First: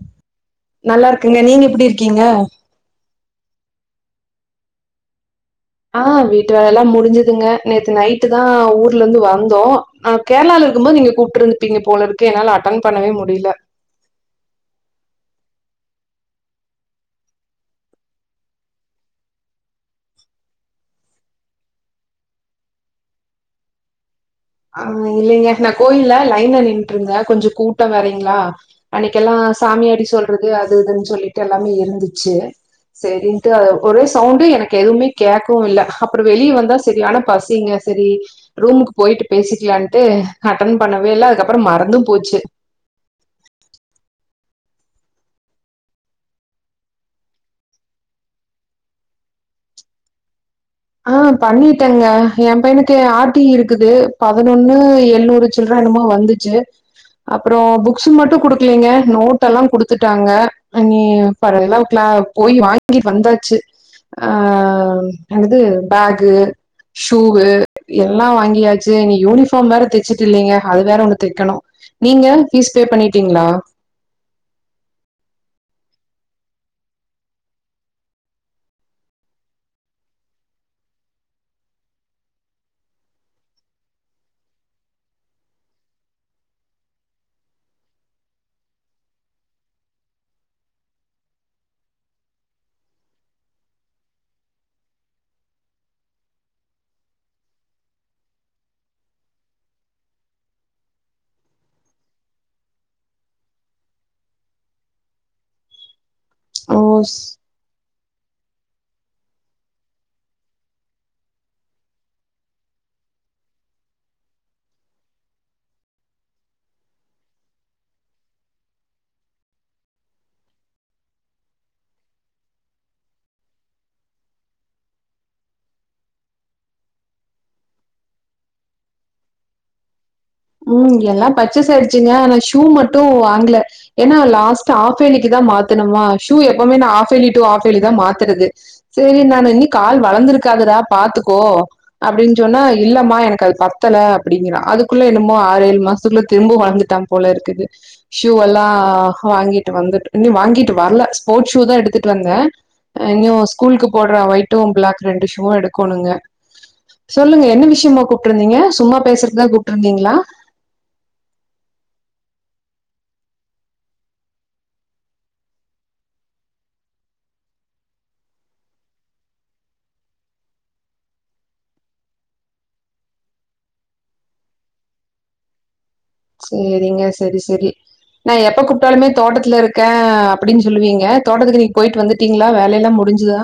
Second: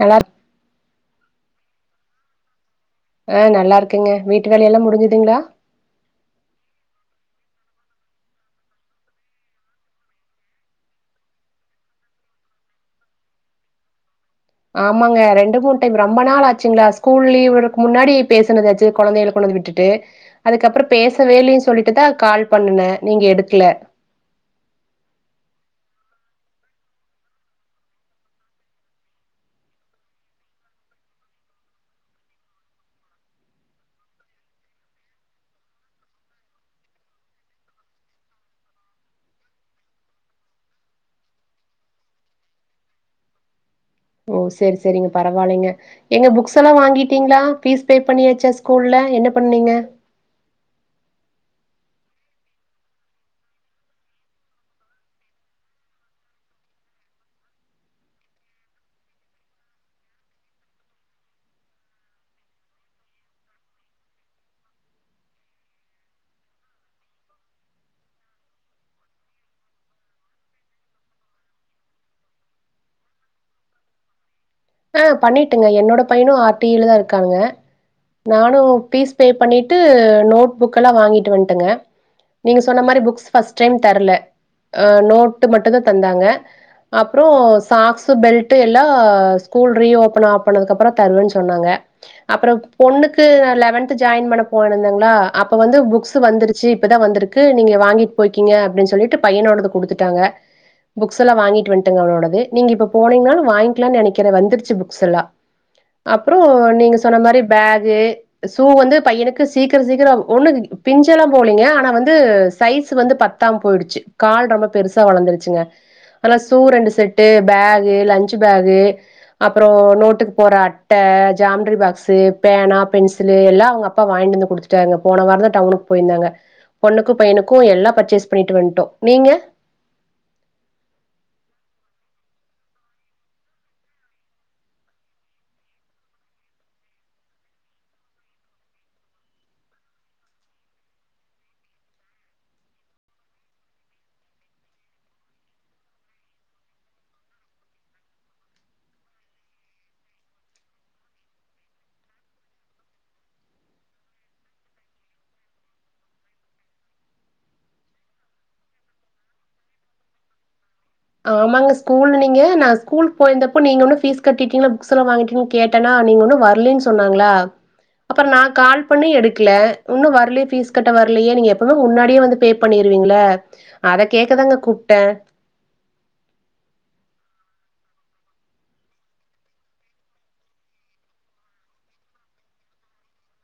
நல்லாருக் ங்க நீங்க எப்படி இருக்கீங்க ஆ நல்லா இருக்கங்க வீட்டு வேலைய எல்லாம் முடிஞ்சுதுங்களா ஆ வீட்டு வேல எல்லாம் முடிஞ்சுதுங்க நேத்து நைட்டு தான் ஊர்ல இருந்து வந்தோம் கேரளால இருக்கும்போது நீங்க கூப்பிட்டு இருந்துப்பீங்க போல இருக்கு என்னால அட்டன் பண்ணவே முடியல ஆமாங்க ரெண்டு மூணு டைம் ரொம்ப நாள் ஆச்சுங்களா ஸ்கூல் லீவக்கு முன்னாடி பேசுனதாச்சு குழந்தைகல கொண்டுந்து விட்டுட்டு அதுக்கப்புறம் பேசவேலன்னு சொல்லிட்டுதான் கால் பண்ணுன நீங்க எடுக்கல ஆ இல்லலைங்க நான் கோயில் லைன நின்ட்டு இருந்தேன் கொஞ்சம் கூட்டம் வேறங்களா அன்னைக்கெல்லாம் சாமியாடி சொல்றது அது இதுன்னு சொல்லிட்டு எல்லாமே இருந்துச்சு சரின்ட்டு ஒரே சவுண்டு எனக்கு எதுவுமே கேட்கவும் இல்ல அப்புறம் வெளியே வந்தா சரி ஆனா பசிங்க சரி ரூமுக்கு போயிட்டு பேசிக்கலான்ட்டு அட்டன் பண்ணவே இல்ல அதுக்கப்புறம் மறந்தும் போச்சு ஓ சேரி சேரிங்க பரவாயில்லைங்க எங்க புக்ஸ் எல்லாம் வாங்கிட்டீங்களா பீஸ் பே பண்ணியாச்சா ஸ்கூல்லல என்ன பண்ணீங்க ஆ பண்ணிட்டேங்க என் பையனுக்கு ஆர்டி இருக்குது பதினொன்னு எழுநூறு சில்ரனமா வந்துச்சு அப்புறம் புக்ஸ மட்டும் குடுக்கலீங்க நோட் எல்லாம் குடுத்துட்டாங்க நீ பல்லாம் கிள போய் வாங்கிட்டு வந்தாச்சு ஆ அது பேக்கு ஷூவு எல்லாம் வாங்கியாச்சு இனி யூனிஃபார்ம் வேற தச்சுட்டு இல்லலைங்க அது வேற ஒன்னு தைக்கணும் நீங்க பீஸ் பே பண்ணிட்டீங்களா ஆ பண்ணிட்டுங்க என்னோட பையனும் ஆர்டீ ல தான் இருக்காங்க நானும் பீஸ் பே பண்ணிட்டு நோட் புக் எல்லாம் வாங்கிட்டு வந்ட்டங்க நீங்க சொன்ன மாதிரி புக்ஸ் பஸ்ட் டைம் தரல ஆ நோட்டு மட்டும் தான் தந்தாங்க அப்புறம் சாக்ஸ் பெல்ட் எல்லாம் ஸ்கூல் ரீ ஓபன் ஆ பண்ணதுக்கு அப்புறம் தருவன்னு சொன்னாங்க அப்புறம் பொண்ணுக்கு லெவன்த் ஜாயின் பண்ண போந்தேங்களா அப்ப வந்து புஸ் வந்துருச்சு இப்பதான் வந்திருக்கு நீங்க வாங்கிட்டு போயக்கீங்க அப்படின்னு சொல்லிட்டு பையனோட குடுட்டாங்க புக்ஸ் எல்லாம் வாங்கிட்டு வந்துட்டங்க அவனோட நீங்க இப்ப போனீங்க வாங்கலாம்னு நினைக் க்கிற வந்துடுச்சு புக்ஸ் எல்லாம் அப்புறம் ஓ! நீங்கள் சொன்ன ஸ் மாதிரி பேகு சூ வந்து பையனுக்கு சீக்கிரம் சீக்கிரம் ஒண்ணு பிஞ்ச எல்லாம் போலீங்க ஆனா வந்து சைஸ் வந்து பத்தாம் போயிடுச்சு கால் ரொம்ப பெருசா வளர்ந்துருச்சுங்க ஆனா சூ ரெண்டு செட்டு பேகு லன்ச் பேகு அப்புறம் நோட்டுக்கு போற அட்டை ஜாமடரி பாக்ஸ் பேனா பென்சிலு எல்லாம் அவங்க அப்பா வாங்கிட்டுருந்து குடுத்துட்டாங்க போன வாரம் தான் டவுனுக்கு போயிருந்தாங்க பொண்ணுக்கும் பையனுக்கும் எல்லாம் பர்ச்சேஸ் பண்ணிட்டு வந்ட்டோம் நீங்க ம் எல்லாம் பரச்சேசு ஆயிடுச்சுங்க ஆனா ஷூ மட்டும் வாங்கல ஏன்னா லாஸ்ட் ஆ ஹாஃப் வேலிக்குதான் மாத்தணுமா ஷூ எப்பவுமே நான் ஹாஃப் வேலி டூ ஹாஃப் வேலி தான் மாத்துறது சரி நான் இனி கால் வளர்ந்திருக்காதடா பாத்துக்கோ அப்படின்னு சொன்னா இல்லமா எனக்கு அது பத்தல அப்படிங்கறான் அதுக்குள்ள ஆறு ஏழு மாசத்துக்குள்ள திரும்ப வளர்ந்தாடா போல இருக்குது ஷூ எல்லாம் வாங்கிட்டு வந்து வாங்கிட்டு வரல ஸ்போர்ட ஷூ தான் எடுத்துட்டு வந்தேன் இன்னும் ஸ்கூலுக்கு போடுற ஒயட்டும் பிளாக் ரெண்டு ஷூ எடுக்குங்க சொல்லுங்க என்ன விஷயமா கூப்பிட்டு இருந்தீங்க சும்மா பேசுறதுான் கூப்ப இருந்தீங்களா ஆமாங்க ஸ்கூல் ல நீங்க நான் ஸ்கூல் போயிருந்தப்போ நீங்க ஒன்னும் பீஸ் கட்டிட்டீங்க புக்ஸ் எல்லாம் வாங்கிட்டீ கேட்டேனா நீங்க ஒன்னும் வரலன்னு சொன்னாங்களா அப்புறம் நான் கால் பண்ணி எடுக்கல இன்னும் வரல பீஸ் கட்ட வரலையே நீங்க எப்பவுமே முன்னாடியே வந்து பே பண்ணிருவீங்கள அத கேக்கதாங்க கூப்ட்ட சரிங்க சரி சரி நான் எப்ப கூப்பிட்டாலுமே தோட்டத்துல இருக்கேன் அப்படின்னு சொல்லுவீங்க தோட்டத்துக்கு நீங்க போயிட்டு வந்துட்டீங்களா வேலைய எல்லாம் முடிஞ்சுதா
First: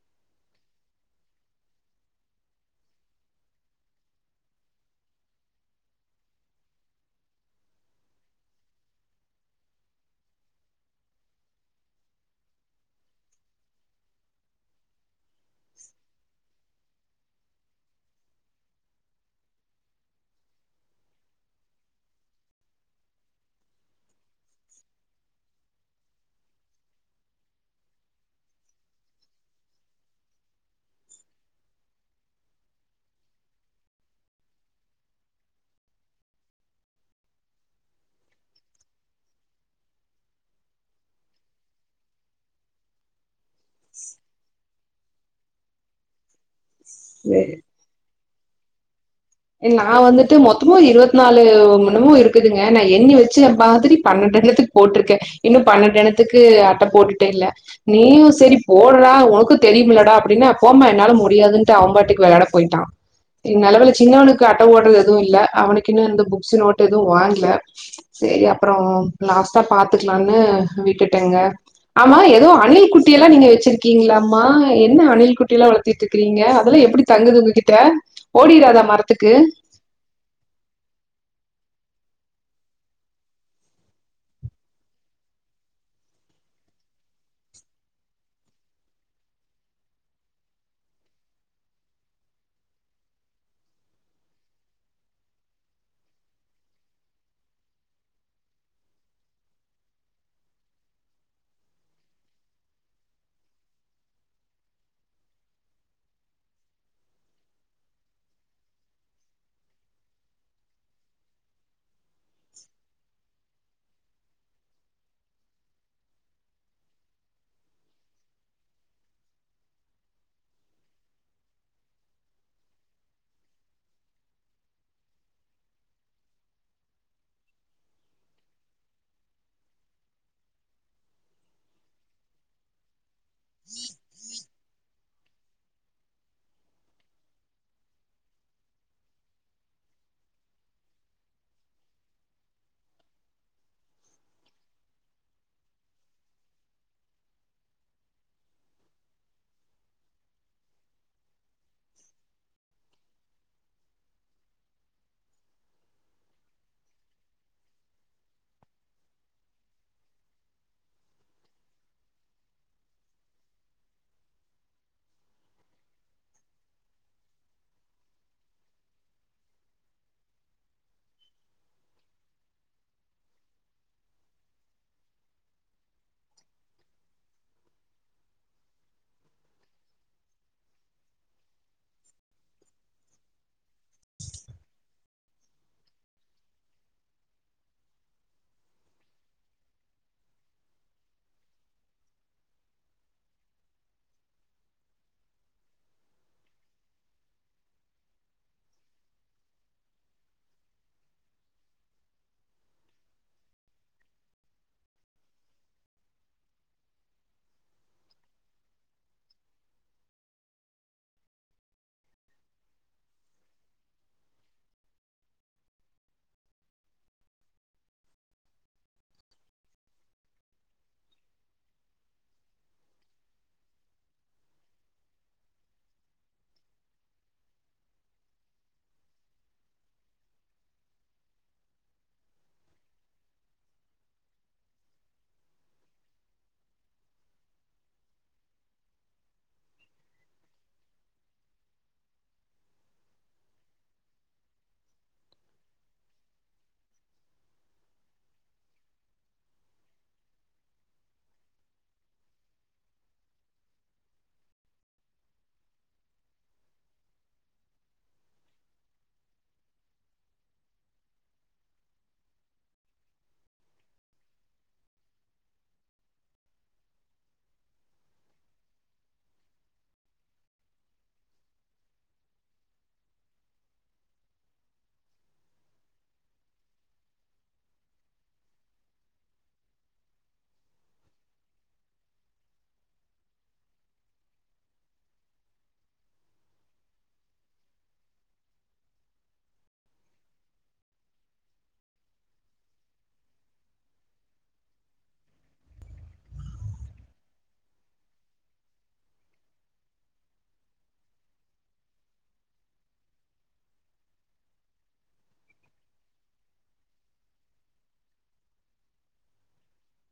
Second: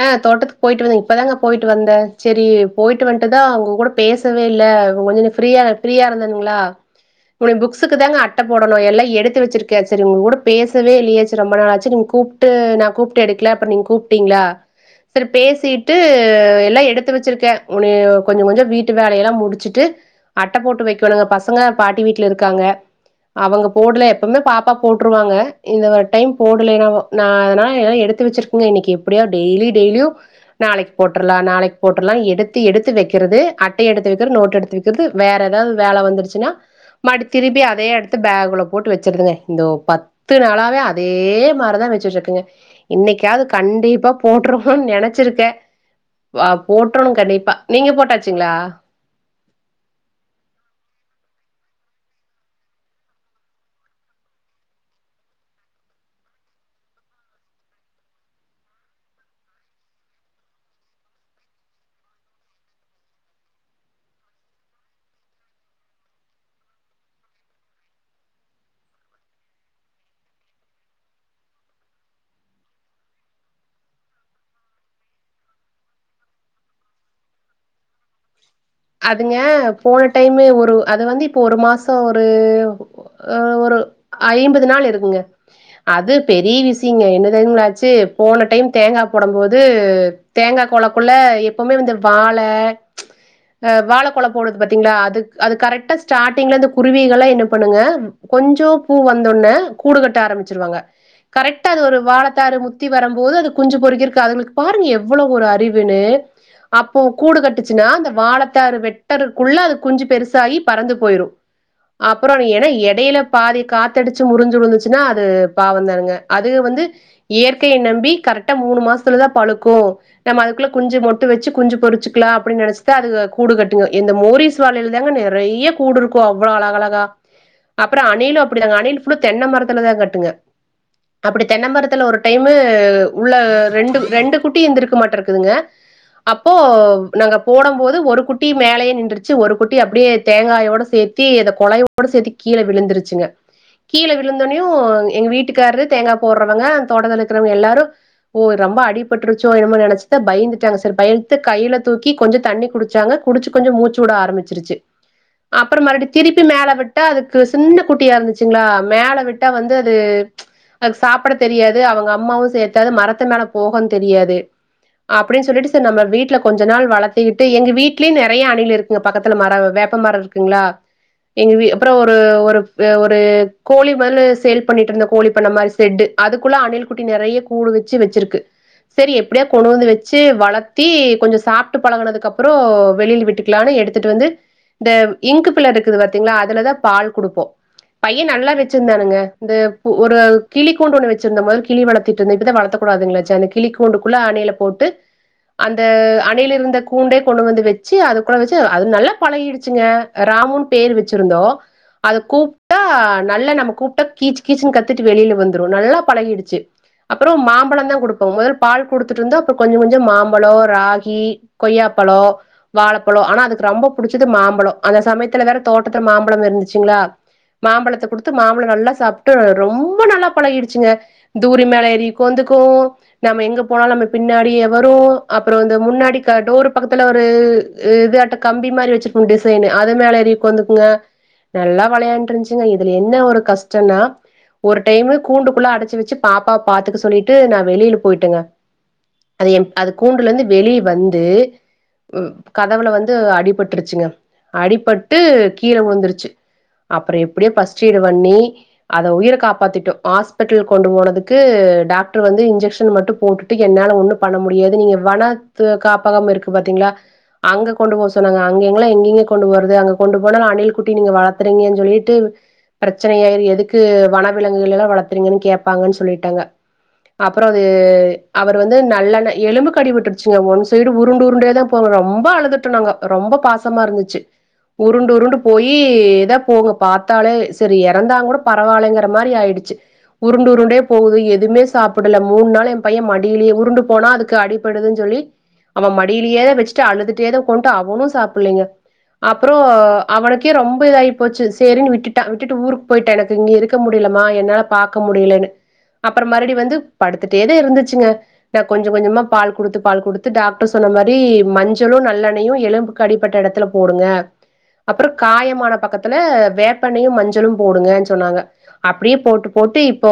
ஆ தோட்டத்துக்கு போயிட்டு வந்தேன் இப்பதாங்க போயிட்டு வந்தேன் சரி போயிட்டு வந்துட்டுதான் உங்க கூட பேசவே இல்லை கொஞ்ச நீ ஃயா ஃப்ரீயா இருந்தேுங்களா டயா புக்ஸுக்கு தாங்க அட்டை போடணும் எல்லாம் எடுத்து வச்சிருக்கே சரி உங்க கூட பேசவே இல்லையாச்சு ரொம்ப நாள ஆச்சு நீங்க கூப்பிட்டு நான் கூப்பிட்டு எடுக்கல அப்பற நீங்க கூப்பிட்டீங்களா சரி பேசிட்டு எல்லாம் எடுத்து வச்சிருக்கேன் உன கொஞ்சம் கொஞ்சம் வீட்டு வேலையெல்லாம் முடிச்சுட்டு அட்டை போட்டு வைக்கணுங்க பசங்க பாட்டி வீட்டுல இருக்காங்க அவங்க போடல எப்பவுமே பாப்பா போட்டுருவாங்க இந்த டைம் போடலன்னா நான் அதனால எல்லாம் எடுத்து வச்சிருக்கேங்க இன்னைக்கு எப்படியா டெய்லி டெய்லியும் நாளைக்கு போட்டுலாம் நாளைக்கு போட்லாம் எடுத்து எடுத்து வைக்கிறது அட்டை எடுத்துக்க நோட் எடுத்து வக்க வேற ஏதாவது வேலை வந்துச்சுன்னா திரும்பி அதே எடுத்துல போட்டு வச்ச பத்து நாளாவே அதே மாதிரின்ச்ச இனிகவது கண்டிப்பா நெனைச்சிருக்கேன் போற்றணும் கண்டிப்பா நீங்க போட்டாச்ச ங்களா நான் வந்துட்டு மொத்தமும் இருபத்தி நாலு மணமும் இருக்குதுங்க நான் எண்ணி வச்ச மாதிரி பன்நெண்டனதுக்கு போட்டிருக்கேன் இன்னும் பன்நெண்டனதுக்கு அட்ட போட்டுட்டு இல்ல நீயும் சரி போடுடா உனக்கும் தெரியும்லடா அப்படின்னா போமா என்னால முடியாதுன்ட்டு அவன்பாட்டுக்கு விளாட போயிட்டான் நல்ல வேள சின்னவனுக்கு அட்டை போடுறது எதுவும் இல்ல அவனுக்கு இன்னும் புக்ஸ் நோட்டு எதுவும் வாங்கல சரி அப்புறம் லாஸ்ட்டா பாத்துக்கலாம்னு விட்டுட்டேங்க ஆமா ஏதோ அணில் குட்டிய எல்லாம் நீங்க வச்சிருக்கீங்களாமா என்ன அணில் குட்டி எல்லாம் வளர்த்தட்டு இருக்கீங்க அதெல்லாம் எப்படி தங்குது உங்க கிட்ட ஓடிராது அதுங்க போன டைமு ஒரு அது வந்து இப்போ ஒரு மாசம் ஒரு ஒ ஒ ஒரு ஐம்பது நாள் இருக்குங்க அது பெரிய விஷயங்க என்னதெரிங்களாச்சு போன டைம் தேங்காய் போடும் போது தேங்காய் குலக்குள்ள எப்பவுமே வந்து வாழை வாழ கொலை போடுறது பாத்தீங்களா அது அது கரெக்டா ஸ்டார்ட்டிங்ல இந்த குருவிகல்லாம் என்ன பண்ணுங்க கொஞ்சம் பூ வந்தோனே கூடு கட்ட ஆரம்பிச்சிருவாங்க கரெக்டா அது ஒரு வாழைத்தாறு முத்தி வரும்போது அது குஞ்சு பொறுக்கிருக்கு அதுங்களுக்கு பாருங்க எவ்வளவு ஒரு அறிவுன்னு அப்போ கூடு கட்டுச்சுன்னா அந்த வாழை தாரு வெட்டறகுள்ள அது குஞ்சு பெருசாகி பறந்து போயிடும் அப்புறம் ஏன்னா இடையில பாதி காத்தடிச்சு முறிஞ்சுழுந்துச்சுன்னா அது பாவந்தானுங்க அது வந்து இயற்கையை நம்பி கரெக்டா மூணு மாசத்துலதான் பழுக்கும் நம்ம அதுக்குள்ள குஞ்சு மொட்டு வச்சு குஞ்சு பொரிச்சிக்கலாம் அப்பிடின்னு நினைச்சுதா அது கூடு கட்டுங்க இந்தா மோரிஸ் வாழைல தாங்க நிறைய கூடு இருக்கும் அவ்ளோ அழஅழகா அப்புறம் அணில் அப்பிடி தாங்க அணில் புள்ளா தென்ன மரத்துல தான் கட்டுங்க அப்படி தென்ன மரத்துல ஒரு டைமு உள்ள ரெண்டு ரெண்டு குட்டி எந்திருக்க மாட்ட இருக்குதுங்க அப்போ நாங்க போடும் போது ஒரு குட்டி மேலயே நின்ருச்சு ஒரு குட்டி அப்படியே தேங்காயோட சேர்த்தி இந்த கொலையோடு சேர்த்து கீழே விழுந்துருச்சுங்க கீழே விழுந்தொன்னியும் எங்க வீட்டுக்காரரு தேங்காய் போடுறவங்க தோட்டத்தில்ல இருக்கிறவங்க எல்லாரும் ஓ ரொம்ப அடிபட்டுருச்சோ என்னமோ நினைச்சிட்டு பயந்துட்டாங்க சார் பயந்து கையில தூக்கி கொஞ்சம் தண்ணி குடிச்சாங்க குடிச்ச கொஞ்சம் மூச்சு விட ஆரம்பிச்சிருச்சு அப்புறம் மறுபடி திருப்பி மேல விட்டா அதுக்கு சின்ன குட்டியா இருந்துச்சுங்களா மேல விட்ட வந்து அது அது சாப்பிட தெரியாது அவங்க அம்மாவும் சேர்த்தாது மரத்து மேல போகும் தெரியாது அப்படின்னு சொல்லிட்டு சரி நம்ம வீட்டுல கொஞ்ச நாள் வளர்த்திக்கிட்டு எங்க வீட்டு வீட்லயே நிறைய அணில் இருக்குங்க பக்கத்துல மரம் வேப்ப மரம் இருக்குங்களா எங்க வீ அப்புறம் ஒரு ஒரு ஒரு கோழி முதல் சேல் பண்ணிட்டு இருந்த கோழி பண்ண மாதிரி செட்டு அதுக்குள்ள அணில் குட்டி நிறைய கூடு வச்சு வச்சிருக்கு சரி எப்படியா கொண்டு வந்து வச்சு வளர்த்தி கொஞ்சம் சாப்பிட்டு பழகனதுக்கு அப்புறம் வெளிய விட்டுக்கலாம்னு எடுத்துட்டு வந்து இந்த இங்கு பிள்ள இருக்குது பாத்திங்களா அதுலதான் பால் கொடுப்போம் பையன் நல்லா வச்சிருந்தானுங்க இந்த ஒரு கிளி கூண்டு ஒண்ணு வச்சிருந்த போ கிளி வளர்த்திட்டு இருந்தேன் இப்போ தான் வளத்தக் கூடாதுனு வந்துச்சே அந்த கிளி கூண்டுக்குள்ள அணில போட்டு அந்த அணில் இருந்த கூண்டே கொண்டு வந்து வச்சி சு அதுகூட வச்சி அது நல்லா பழகிடுச்சுங்க ராமுன்னு பேர் வச்சிருந்தோம் அதை கூப்பிட்டா நல்லா நம்ம கூப்பிட்டா கீச் கீச்சின்னு கத்துட்டு வெளியில வந்துரும் நல்லா பழகிடுச்சு அப்புறம் மாம்பழம் தான் கொடுப்போம் முதல் பால் குடுத்துட்டு இருந்தோம் அப்புறம் கொஞ்சம் கொஞ்சம் மாம்பழம் ராகி கொய்யாப்பழம் வாழைப்பழம் ஆனா அதுக்கு ரொம்ப பிடிச்சது மாம்பழம் அந்த சமயத்துல வேற தோட்டத்துல மாம்பழம் இருந்துச்சுங்களா மாம்பழத்தை கொடுத்து மாம்பழம் நல்லா சாப்பிட்டு ரொம்ப நல்லா பழகிடுச்சுங்க தூரி மேல ஏறி உக்காந்துக்கும் நம்ம எங்க போனாலும் நம்ம பின்னாடியே வரும் அப்புறம் இந்த முன்னாடி டோரு பக்கத்துல ஒரு இதட்ட கம்பி மாரி வச்சுருபாங்க டிசைனு அது மேல ஏறி உக்காந்துக்கங்க நல்லா விளையாண்டு இருச்சுங்க இதுல என்ன ஒரு கஷ்டம்ன்னா ஒரு டைமு கூண்டுக்குள்ள அடைச்சு வச்சு பாப்பாவ பாத்துக்க சொல்லிட்டு நான் வெளியில போயிட்டேங்க அது எம் அது கூண்டுல இருந்து வெளிய வந்து கதவுல வந்து அடிபட்டுருச்சுங்க அடிபட்டு கீழ விழுந்துருச்சு அப்புறம் எப்படியே பஸ்ட் எய்டு பண்ணி அதை உயிரை காப்பாத்திட்டோம் ஹாஸ்பிட்டல் கொண்டு போனதுக்கு டாக்டர் வந்து இன்ஜெக்ஷன் மட்டும் போட்டுட்டு என்னால ஒண்ணும் பண்ண முடியாது நீங்க வன காப்பகம் இருக்கு பாத்தீங்களா அங்க கொண்டு போக சொன்னாங்க அங்க எங்காம் எங்கங்க கொண்டு போறது அங்க கொண்டு போனாலும் அணில் குட்டி நீங்க வளத்துறீங்கன்னு சொல்லிட்டு பிரச்சனை ஆயிரு எதுக்கு வனவிலங்குகள் எல்லாம் வளர்த்துறீங்கன்னு கேப்பாங்கன்னு சொல்லிட்டாங்க அப்புறம் அது அவர் வந்து நல்லெண்ண எலும்புக் அடி விட்டுருச்சுங்க ஒன்சைடு உருண்டு உருண்டே தான் போகும் ரொம்ப ரொம்ப அழுதிட்டு இருந்தாங்க ரொம்ப பாசமா இருந்துச்சு உருண்டு உருண்டு போயி எதா போகும் பாத்தாலே சரி இறந்தா கூட பரவாயில்லங்கிற மாரி ஆயிடுச்சு உருண்டு உருண்டே போகுது எதுவுமே சாப்பிடல மூணு நாள் என் பையன் மடியிலயே உருண்டு போனா அதுக்கு அடிப்படுதுன்னு சொல்லி அவன் மடியிலயே வச்சுட்டு அழுது ட்டே கொண்ட்டு அவனும் சாப்டிலீங்க அப்புறம் அவனுக்கே ரொம்ப இதாய் போச்சு செரின்னு விட்டுட்டான் விட்டுட்டு ஊருக்கு போயிட்டு எனக்கு இங்க இருக்க முடியலமா என்னால பாக்க முடியலனு அப்புறம் மறுபடி வந்து படுத்துட்டே தான் இருந்துச்சுங்க நான் கொஞ்சம் கொஞ்சமா பால் கொடுத்து பால் கொடுத்து டாக்டர் சொன்ன மாரி மஞ்ச சளும் நல்லெண்ணயும் எலும்புக்கு அடிப்பட்ட இடத்துல போடுங்க அப்புறம் காயமான பக்கத்துல வேப்பெண்ணயும் மஞ்சளும் போடுங்கனு சொன்னாங்க அப்படியே போட்டு போட்டு இப்போ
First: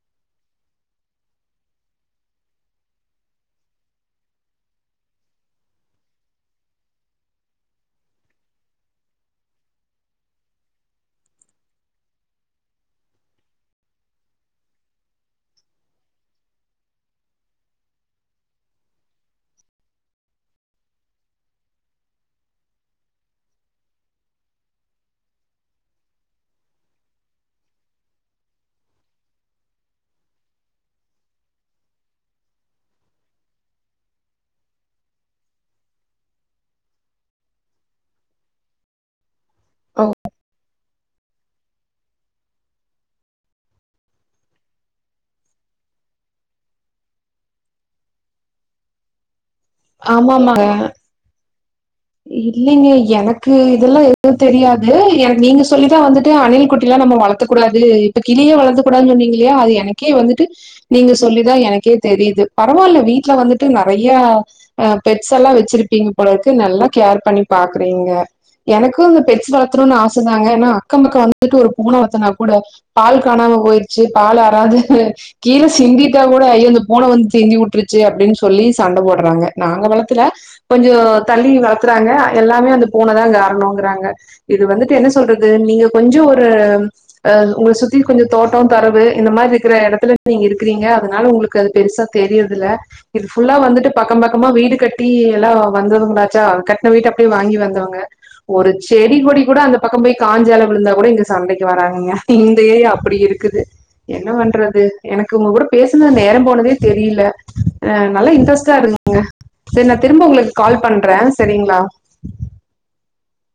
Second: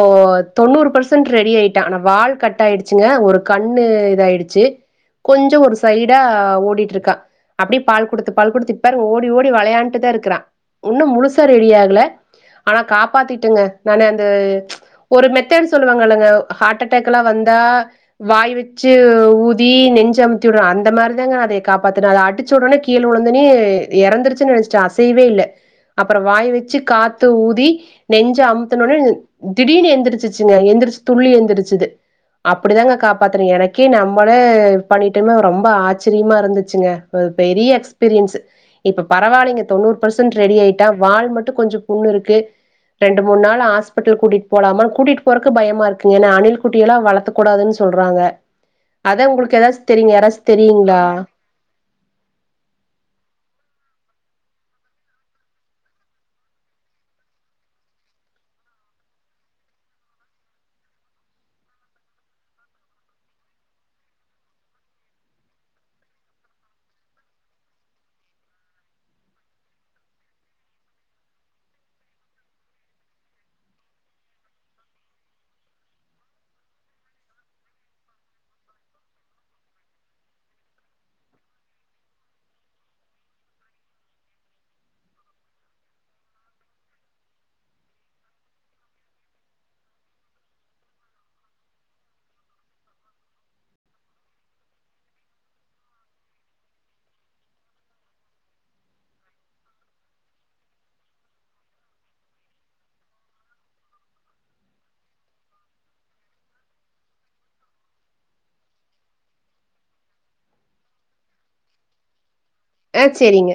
தொண்ணூறு பர்சன்ட் ரெடி ஆயிட்டான் ஆனா வால் கட் ஆயிடுச்சுங்க ஒரு கண்ணு இதாயிடுச்சு கொஞ்சம் ஒரு சைடா ஓடிட்டு இருக்கா அப்பிடி பால் குடுத்து பால் குடுத்து இப்ப பாரு ஓடி ஓடி விளையாண்டு தான் இருக்குறான் இன்னும் முழுசா ரெடி ஆகல ஆனா காப்பாத்தட்டேங்க நானு அந்த ஒரு மெத்தேட் சொல்லுவாங்கயில்லங்க ஹார்ட் அட்டாக் வந்தா வாய் வச்சி ஊதி நெஞ்ச அமுத்தி விடணும் அந்த மாரி தாங்க அது காப்பாத்துன அது அடிச்ச உடனே கீழ விழுந்தவுனே இறந்திருச்சுனு நினைச்சிட்டேன் ஆசையவே இல்ல அப்றம் வாய் வச்சு காத்து ஊதி நெஞ்ச அமுதத்துன உடனே திடிர்னு எந்திருச்சுசுங்க எந்திருச்சு துள்ளி எந்திருச்சுது அப்பிடி தாங்க காப்பாத்தினேன் எனக்கே நம்மளே பண்ணிட்டமேனு ரொம்ப ஆச்சர்யம இருந்துச்சுங்க ஒரு பெரிய பெரிய எக்ஸ்பீரியன்ஸ் இப்ப பரவாயில்லைங்க தொன்னுரு ஓ. பெர்ஸன்ட் ரெடி ஆகி வால் மட்டும் கொஞ்சம் புண்ணு இருக்கு ரெண்டு மூணு நாள் ஹாஸ்பிடல் கூட்டிட்டு போலமா கூட்டிட்டு போறக்கு பயமா இருக்கு ஏன்னா அணில் குட்டி எல்லாம் வளத்தக்கூடாதுனு சொல்றாங்க அத உங்களுக்கு ஏதாச்சு தெரியுங்க யாராச்சும் தெரியுங்களா இல் இல்லைங்க எனக்கு இதெல்லாம் எதுவும் தெரியாது எனக்கு நீங்க சொல்லிதான் வந்துட்டு அணில் குட்டி எல்லாம் நம்ம வளர்த்த கூடாது இப்ப கிளியே வளர்த்த கூடாதுன்னு சொன்னீங்க இல்லையா அது எனக்கே வந்துட்டு நீங்க சொல்லிதான் எனக்கே தெரியுது பரவாயில்ல வீட்டுல வந்துட்டு நிறைய அ பெட்ஸ் எல்லாம் வச்சிருப்பீங்க போலருக்கு நல்லா கேர் பண்ணி பாக்குறீங்க எனக்கும் பெட்ஸ் வளத்தணும்னு ஆசைதாங்க ஏன்னா அக்கம் பக்கம் வந்துட்டு ஒரு பூனை வளத்தனா கூட பால் காணாம போயிருச்சு பால் யாராது கீழே சிந்திட்டா கூட ஐயோ அந்த பூனை வந்து சிண்டி விட்டுருச்சு அப்படின்னு சொல்லி சண்டை போடுறாங்க நாங்க வளர்த்துல கொஞ்சம் தள்ளி வளர் வளத்துறாங்க எல்லாமே அந்த பூன தான் காரணம்கிறாங்க இது வந்துட்டு என்ன சொல்றது நீங்க கொஞ்சம் ஒரு அ உங்க சுத்தி கொஞ்சம் தோட்டம் தொரவு இந்த மாரி இருக்கிற இடத்துல நீங்க இருக்கிறீங்க அதனால உங்களுக்கு அது பெருசா தெரியருதில்ல இது புல்லா வந்துட்டு பக்கம் பக்கமா வீடு கட்டி எல்லாம் வந்தது முண்டச்சா கட் கட்னா வீட்ட அப்படியே வாங்கி வந்தவங்க ஒரு செடி கொடி கூட அந்த பக்கம் போய் காஞ்ச இல விழுந்தா கூட இங்க சண்டைக்கு வராங்கங்க இந்த ஏரியா அப்படி இருக்குது என்ன பண்றது எனக்கு உங்க கூட பேசினது நேரம் போனதே தெரியல்ல நல்லா இன்ட்ரெஸ்டா இருக்குங்க சேரி நான் திரும்ப உங்களுக்கு கால் பண்றேன் சரிங்களா அ சரிங்க